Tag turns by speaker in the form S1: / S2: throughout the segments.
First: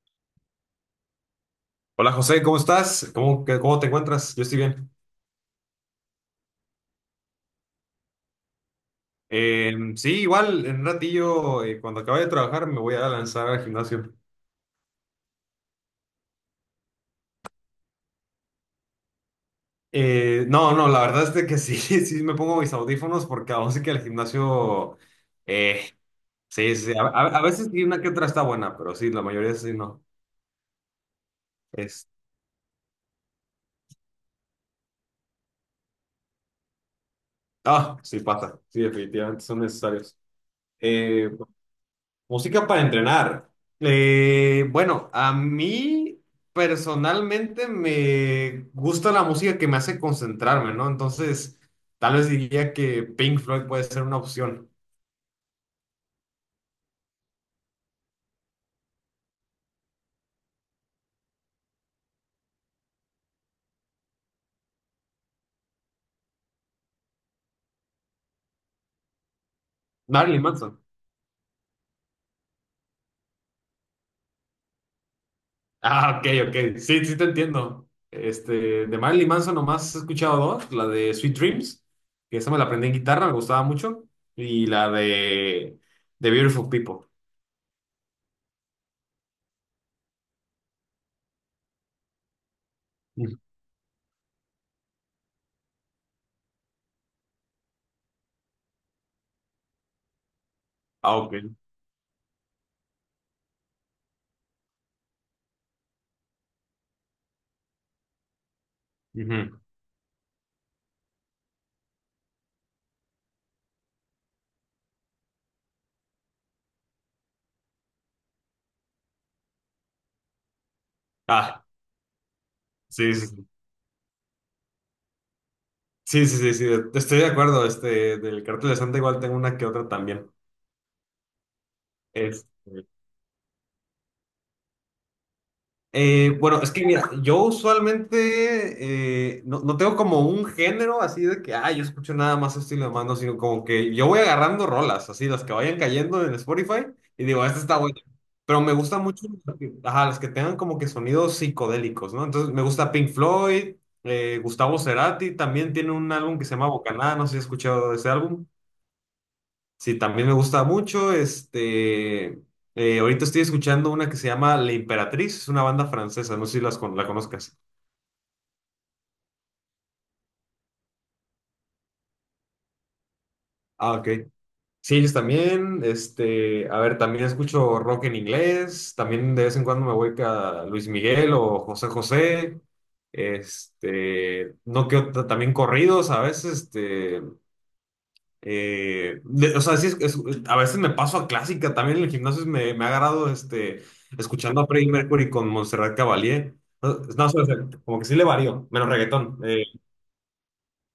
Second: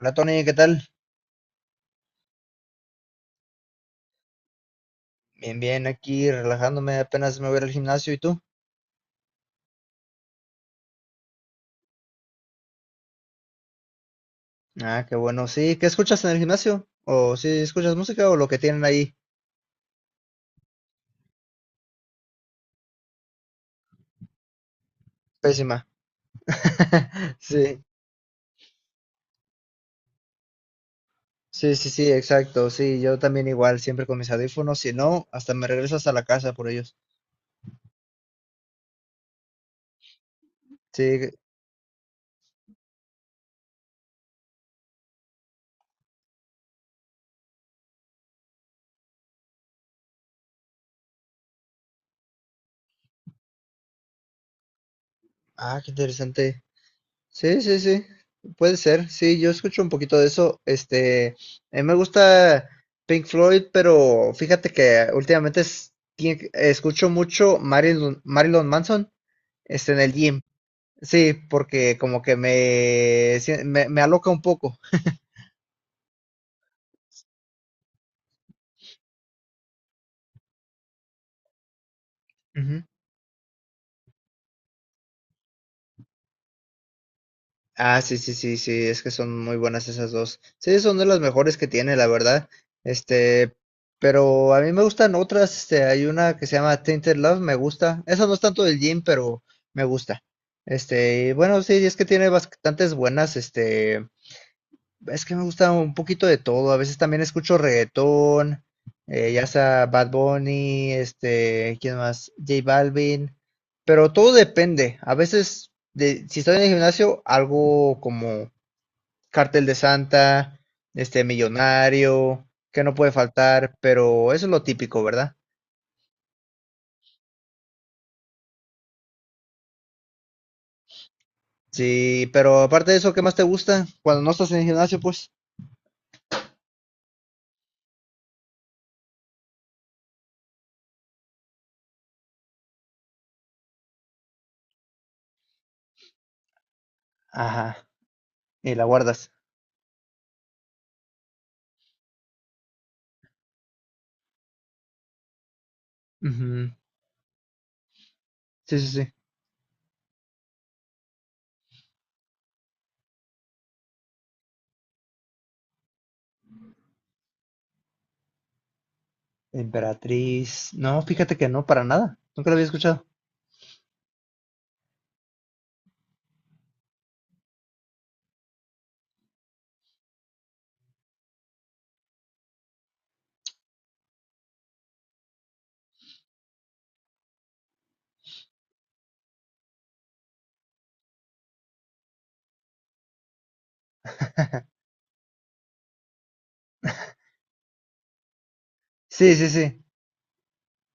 S1: Hola Tony, ¿qué tal?
S2: Hola José, ¿cómo estás? ¿Cómo, qué? ¿Cómo te encuentras? Yo estoy bien.
S1: Bien, bien, aquí relajándome, apenas me voy a ir al gimnasio, ¿y tú?
S2: Sí, igual en un ratillo, cuando acabe de trabajar, me voy a lanzar al gimnasio.
S1: Ah, qué bueno, sí, ¿qué escuchas en el gimnasio? ¿O si escuchas música o lo que tienen ahí?
S2: No, no, la verdad es de que sí, sí me pongo mis audífonos porque aún sí que el gimnasio, eh,
S1: Pésima.
S2: sí, sí, sí, a veces
S1: Sí,
S2: sí una que otra está buena, pero sí, la mayoría sí no.
S1: sí, sí,
S2: Es,
S1: sí, exacto, sí, yo también igual, siempre con mis audífonos, si no, hasta me regreso hasta la casa por ellos.
S2: ah, sí pasa, sí, definitivamente son necesarios. Eh,
S1: Sí,
S2: Música para entrenar. Bueno, a mí personalmente me gusta la música que me hace concentrarme, ¿no? Entonces, tal vez diría que Pink Floyd puede ser una opción.
S1: ah, qué interesante. Sí, sí, sí, puede ser. Sí, yo escucho un poquito de eso. A mí me gusta Pink Floyd, pero fíjate que últimamente escucho mucho Marilyn Manson, en el gym.
S2: Marilyn Manson.
S1: Sí, porque como que me aloca un poco.
S2: Ah, ok, ok. Sí, sí te entiendo. Este, de Marilyn Manson nomás he escuchado dos, la de Sweet Dreams, que esa me la aprendí en guitarra, me gustaba mucho, y la de The Beautiful People.
S1: Ah, sí, sí, sí, sí, es que son muy buenas esas dos. Sí, son de las mejores que tiene, la verdad.
S2: Ujú.
S1: Este, pero a mí me gustan otras. Hay una que se llama Tainted Love, me gusta. Esa no es tanto del gym, pero me gusta.
S2: Ah,
S1: Y
S2: ok.
S1: bueno, sí, es que tiene bastantes buenas, es que me gusta un poquito de todo. A veces también escucho reggaetón, ya
S2: Ujú.
S1: sea Bad Bunny, ¿quién más? J Balvin. Pero todo depende. A veces, si estoy en el gimnasio, algo como Cartel de Santa,
S2: Ah,
S1: Millonario, que no puede
S2: sí, sí, sí.
S1: faltar, pero eso es lo típico, ¿verdad?
S2: Sí, sí, sí, sí, estoy de acuerdo. Este, del cartel de Santa igual tengo una que otra también.
S1: Sí,
S2: Este,
S1: pero aparte de eso, ¿qué más te gusta? Cuando no estás en el gimnasio, pues,
S2: bueno, es que mira, yo usualmente no, no tengo como un género así de que, ah, yo escucho nada más este estilo de mano, sino como que yo voy agarrando rolas, así las que vayan cayendo en Spotify y digo, esta está
S1: ajá,
S2: buena. Pero me
S1: y la
S2: gusta mucho,
S1: guardas.
S2: ajá, las que tengan como que sonidos psicodélicos, ¿no? Entonces me gusta Pink Floyd, Gustavo Cerati también tiene un álbum que se llama
S1: Ujú,
S2: Bocanada, no sé si has escuchado ese álbum.
S1: sí, sí, sí.
S2: Sí, también me gusta mucho. Ahorita estoy escuchando una que se llama La Imperatriz, es una banda francesa, no sé si la conozcas.
S1: Emperatriz. No, fíjate que no, para nada. Nunca lo había escuchado.
S2: Ah, ok. Sí, ellos también. Este, a ver, también escucho rock en inglés. También de vez en cuando me voy a Luis Miguel o José José. Este, no que ot- también corridos a veces. O sea, a veces me paso a clásica. También en el gimnasio me ha agarrado este, escuchando a Freddie Mercury con Montserrat Caballé. No, no, o sea, como que sí le varío, menos
S1: Sí,
S2: reggaetón.
S1: sí, sí.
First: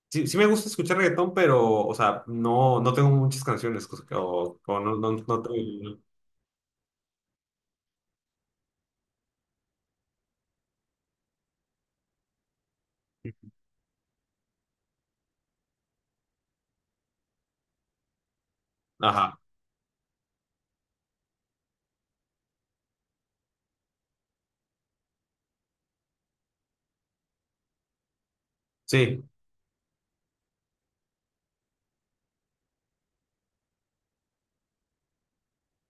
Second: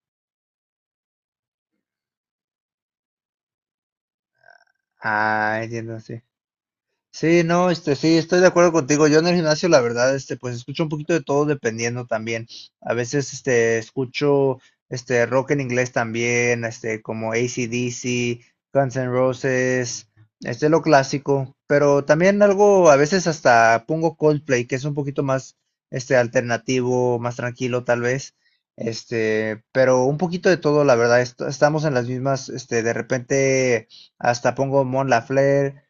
S2: Sí, sí me gusta escuchar reggaetón, pero, o sea, no, no tengo muchas canciones. Cosa que- O, o No, no, no
S1: Ah,
S2: tengo...
S1: entiendo, sí. Sí, no, sí, estoy de acuerdo contigo. Yo en el gimnasio, la verdad, pues escucho un poquito de todo dependiendo también. A veces, rock en inglés también, como AC/DC, Guns N'
S2: Ajá,
S1: Roses, lo clásico. Pero también algo, a veces hasta pongo Coldplay, que es un poquito más, alternativo, más tranquilo tal vez.
S2: sí.
S1: Pero un poquito de todo, la verdad, estamos en las mismas, de repente hasta pongo Mon Laferte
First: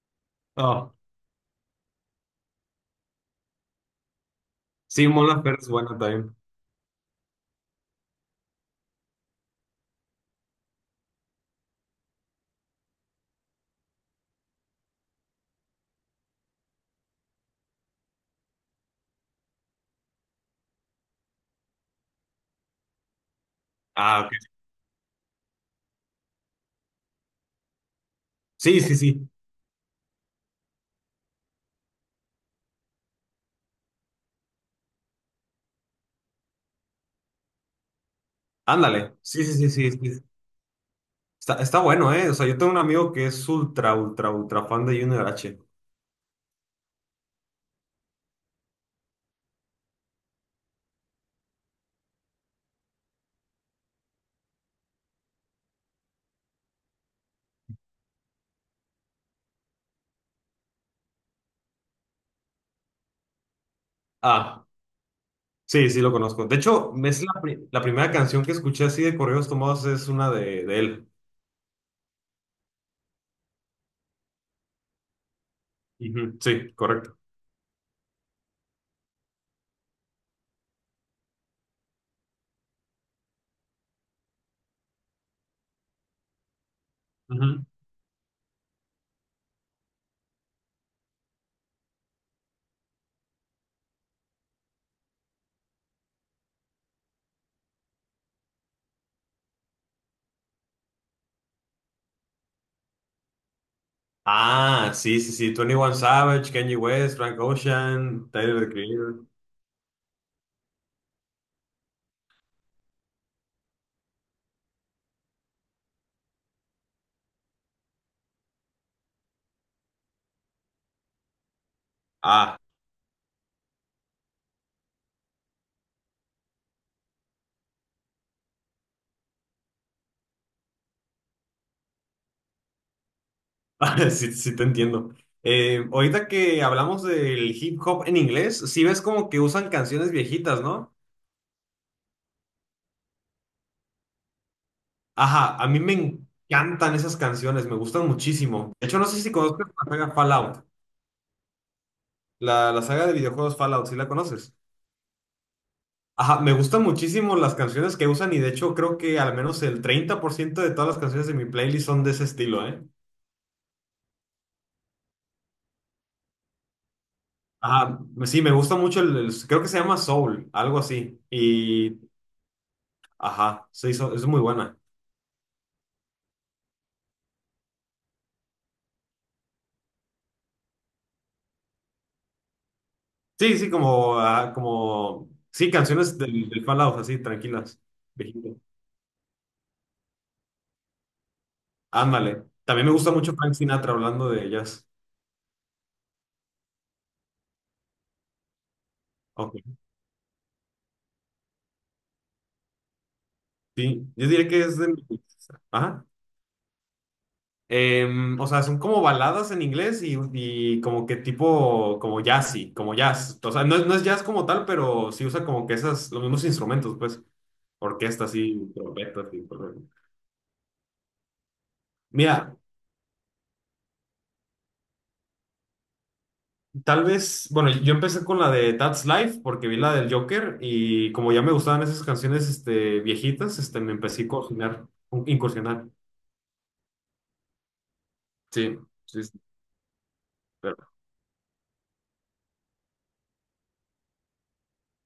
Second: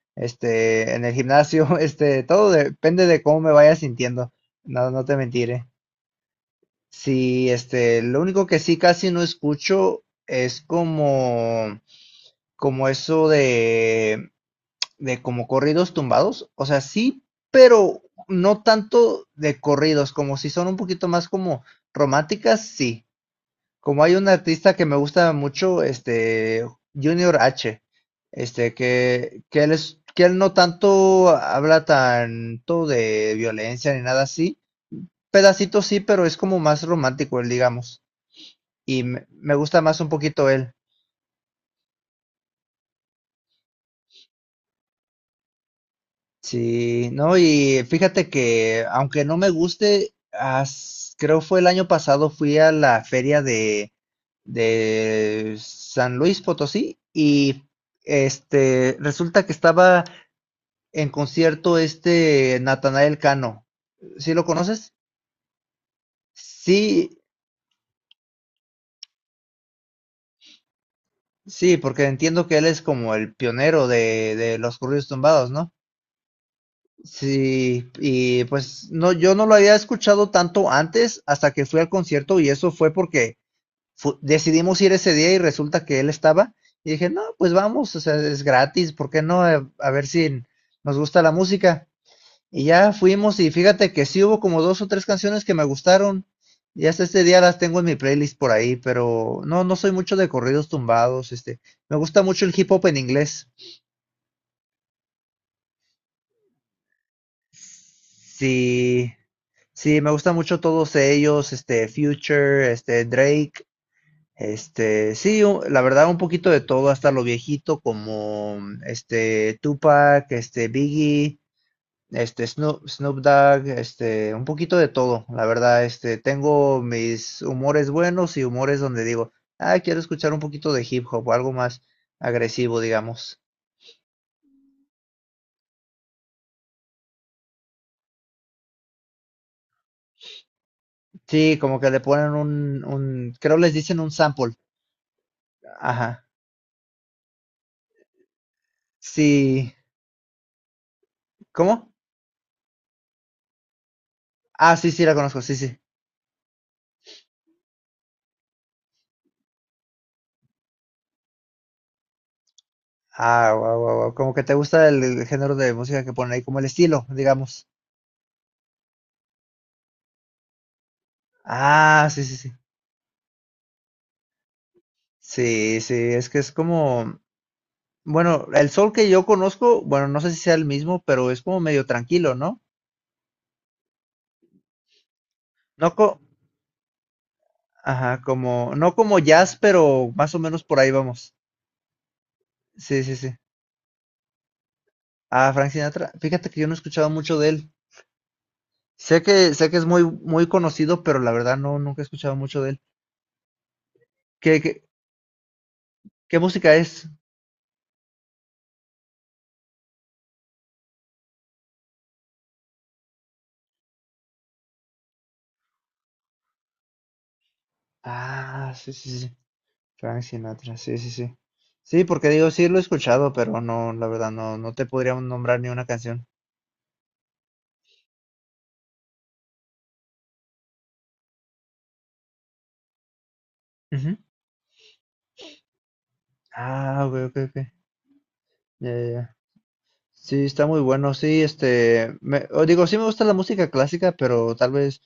S2: Oh,
S1: en el gimnasio, todo depende de cómo me vaya sintiendo. No, no
S2: sí,
S1: te
S2: Mona Ferte
S1: mentiré.
S2: es buena también.
S1: Sí, lo único que sí casi no escucho es como eso de como corridos tumbados. O sea, sí, pero no tanto de corridos, como si son un poquito más como románticas, sí. Como hay
S2: Ah,
S1: un
S2: ok.
S1: artista que me gusta mucho, Junior H,
S2: Sí, sí, sí.
S1: que él es, que él no tanto habla tanto de violencia ni nada así. Pedacitos sí, pero es como más romántico él, digamos. Y
S2: Ándale. Sí,
S1: me
S2: sí, sí,
S1: gusta
S2: sí,
S1: más un
S2: sí.
S1: poquito él.
S2: Está, está bueno, ¿eh? O sea, yo tengo un amigo que es ultra, ultra, ultra fan de Junior H.
S1: Sí, no, y fíjate que aunque no me guste, creo fue el año pasado fui a la feria de San Luis Potosí y resulta que estaba en concierto Natanael Cano. ¿Sí lo
S2: Ah.
S1: conoces?
S2: Sí, sí lo conozco. De hecho,
S1: Sí,
S2: es la primera canción que escuché así de correos tomados es una de él.
S1: sí, porque entiendo que él es como el pionero de los corridos tumbados, ¿no?
S2: Ujú, sí, correcto.
S1: Sí, y pues no, yo no lo había escuchado tanto antes hasta que fui al concierto y eso fue porque decidimos ir ese día y resulta que él estaba y dije, no, pues
S2: Ujú.
S1: vamos, o sea, es gratis, ¿por qué no? A ver si nos gusta la música. Y ya fuimos y fíjate que sí hubo como 2 o 3 canciones que me gustaron. Y hasta este día las tengo en mi playlist por ahí, pero no, no soy mucho de corridos tumbados, me gusta mucho el hip hop en inglés.
S2: Ah, sí, sí, sí. Twenty One Savage, Kanye West, Frank Ocean, Tyler, the
S1: Sí,
S2: Creator.
S1: sí, me gusta mucho todos ellos, este, Future, este, Drake, este, sí, u- la verdad un poquito de todo, hasta lo viejito como, Tupac, Biggie,
S2: Ah,
S1: Snoop Dogg, un poquito de todo, la verdad, tengo mis humores buenos y humores donde digo, ah, quiero escuchar un poquito de hip hop o algo más agresivo, digamos.
S2: sí, sí te entiendo. Ahorita que hablamos del hip hop en inglés, sí ves como que usan canciones viejitas, ¿no?
S1: Sí, como que le ponen un, creo les dicen un sample.
S2: Ajá, a mí me
S1: Ajá.
S2: encantan esas canciones, me gustan muchísimo. De hecho, no sé si conozcas
S1: Sí,
S2: la saga Fallout,
S1: ¿cómo?
S2: la saga de videojuegos Fallout, ¿sí la conoces?
S1: Ah, sí, sí, la conozco, sí, sí.
S2: Ajá, me gustan muchísimo las canciones que usan y de hecho creo que al menos el 30% de todas las canciones de mi playlist son de ese estilo, ¿eh?
S1: Ah, guau guau wow. Como que te gusta el género de música que ponen ahí, como el estilo, digamos.
S2: Ajá, sí, me gusta mucho creo que se llama Soul, algo así.
S1: Ah, sí, sí, sí.
S2: Ajá, sí, es muy buena.
S1: Sí, sí, es que bueno, el Soul que yo conozco, bueno, no sé si sea el mismo, pero es como medio tranquilo, ¿no?
S2: Sí, sí, como, ah, como, sí,
S1: No co
S2: canciones del Fallout, así, tranquilas,
S1: Ajá,
S2: viejito.
S1: como, no como jazz, pero más o menos por ahí vamos.
S2: Ándale. También me
S1: Sí,
S2: gusta
S1: sí,
S2: mucho
S1: sí.
S2: Frank Sinatra hablando de ellas.
S1: Ah, Frank Sinatra, fíjate que yo no he escuchado mucho de él.
S2: Ok,
S1: Sé que es muy, muy conocido, pero la verdad no, nunca he escuchado mucho de él.
S2: sí, yo diría
S1: ¿Qué,
S2: que es
S1: qué,
S2: de... Ajá.
S1: qué música es?
S2: O sea, son como baladas en inglés y como que tipo, como jazzy, como jazz. O sea, no es jazz como tal, pero sí usa como que esas, los mismos instrumentos, pues, orquestas y
S1: Ah, sí, sí, sí.
S2: trompetas
S1: Sí.
S2: y todo eso.
S1: Frank Sinatra, sí, sí, sí. Sí, porque digo,
S2: Mira,
S1: sí lo he escuchado, pero no, la verdad, no te podría nombrar ni una canción.
S2: tal vez, bueno, yo empecé con la de That's Life porque vi la del Joker y como ya me gustaban esas canciones, este, viejitas, este, me
S1: Ujú.
S2: empecé a cocinar, incursionar.
S1: Ah, ok, ok, ok.
S2: Sí,
S1: Ya, ya,
S2: sí,
S1: ya.
S2: sí,
S1: Sí, está muy
S2: pero...
S1: bueno. Sí, o digo, sí me gusta la música clásica, pero tal vez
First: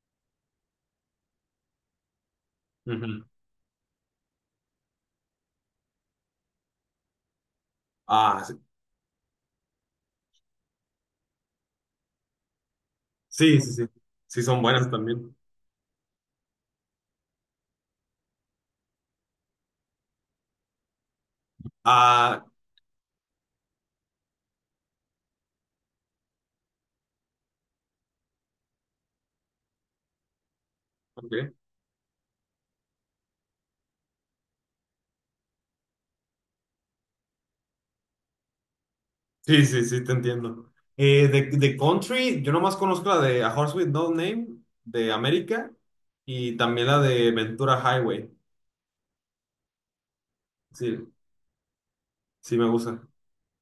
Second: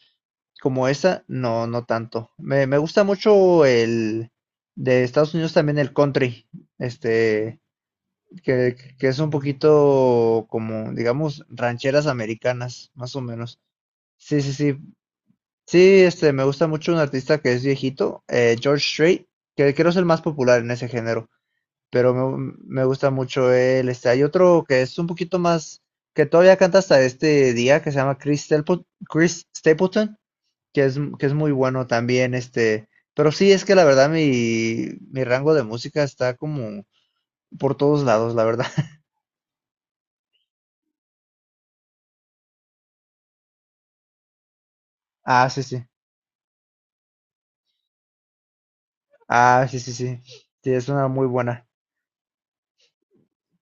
S1: como esa, no, no tanto. Me gusta
S2: ujú.
S1: mucho el de Estados Unidos también el country, este,
S2: Ah,
S1: que es un poquito como, digamos, rancheras americanas, más o
S2: sí,
S1: menos.
S2: sí, sí, sí,
S1: Sí,
S2: sí
S1: sí,
S2: son
S1: sí.
S2: buenas también.
S1: Sí, me gusta mucho un artista que es viejito, George Strait, que creo es el más popular en ese género, pero
S2: Ah,
S1: me gusta mucho él. Hay otro que es un poquito más, que todavía canta hasta este día, que se llama Chris Stapleton, que es muy
S2: ok.
S1: bueno también, pero sí, es que la verdad mi rango de música está como por todos lados, la verdad.
S2: Sí, sí, sí, te entiendo. De country, yo nomás conozco la de A Horse with No Name de
S1: Ah, sí,
S2: América
S1: sí.
S2: y también la de Ventura Highway.
S1: Ah, sí, sí, sí. Sí, es una
S2: Sí,
S1: muy buena.
S2: sí me gusta.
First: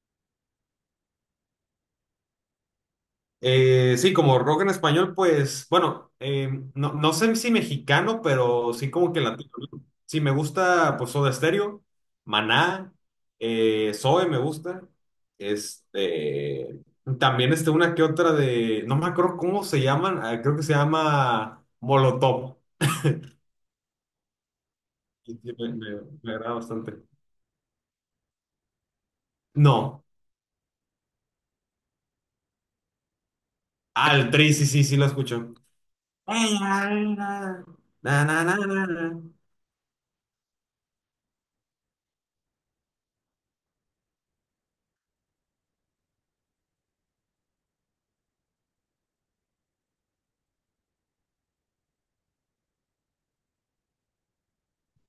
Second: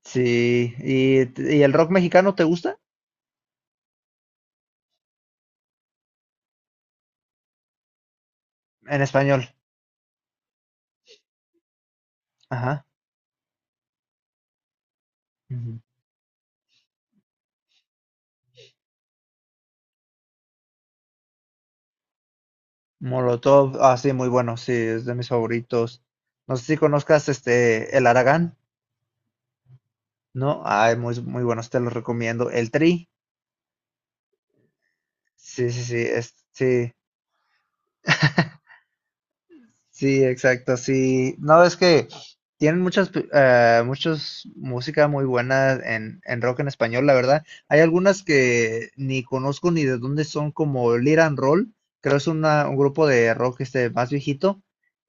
S1: Sí. Y el rock mexicano te gusta?
S2: Sí, como rock en español, pues, bueno, no, no sé si mexicano, pero sí
S1: En
S2: como que
S1: español.
S2: latino, ¿no? Sí, me gusta, pues, Soda Stereo,
S1: Ajá.
S2: Maná, Zoe me gusta. Este, también este, una que otra de, no me acuerdo cómo se llaman, ah, creo que se llama Molotov.
S1: Molotov, ah, sí, muy bueno, sí, es de mis
S2: Sí, sí,
S1: favoritos.
S2: me agrada
S1: No sé si
S2: bastante.
S1: conozcas El Aragán,
S2: No.
S1: ¿no? Ay, muy, muy buenos, te los recomiendo. El Tri,
S2: Ah, el Trey, sí, sí, sí lo escucho.
S1: sí, sí, sí,
S2: Ey,
S1: sí,
S2: ay, na, na, na, na, na, na.
S1: sí, exacto, sí. No, es que tienen muchas, música muy buena en rock en español, la verdad. Hay algunas que ni conozco ni de dónde son, como Lead and Roll, creo es un grupo de rock más viejito,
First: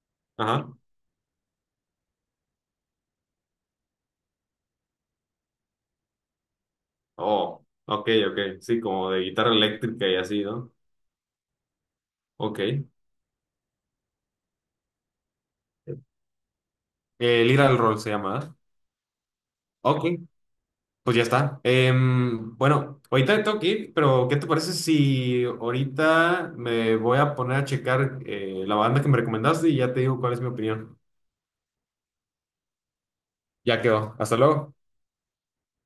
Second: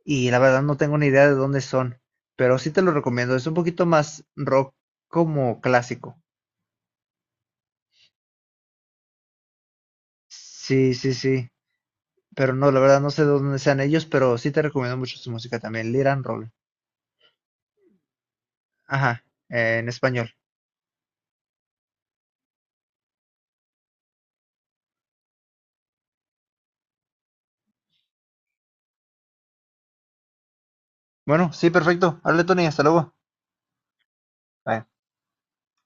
S1: y la verdad
S2: Ajá.
S1: no tengo ni idea de dónde son, pero sí te lo recomiendo, es un poquito más rock como clásico.
S2: Oh, ok, ok. Sí, como de guitarra eléctrica y así, ¿no?
S1: Sí, sí, sí, pero
S2: Ok.
S1: no, la verdad no sé de dónde sean ellos, pero sí te recomiendo mucho su música también, Lead and Roll.
S2: Lira al Roll se llama, ¿verdad?
S1: Ajá, en
S2: Ok,
S1: español.
S2: pues ya está. Bueno, ahorita tengo que ir, pero ¿qué te parece si ahorita me voy a poner a checar la banda que me recomendaste y ya te digo cuál es mi opinión?
S1: Bueno, sí, perfecto. Hable, Tony. Hasta luego.
S2: Ya quedó. Hasta luego.
S1: Bye.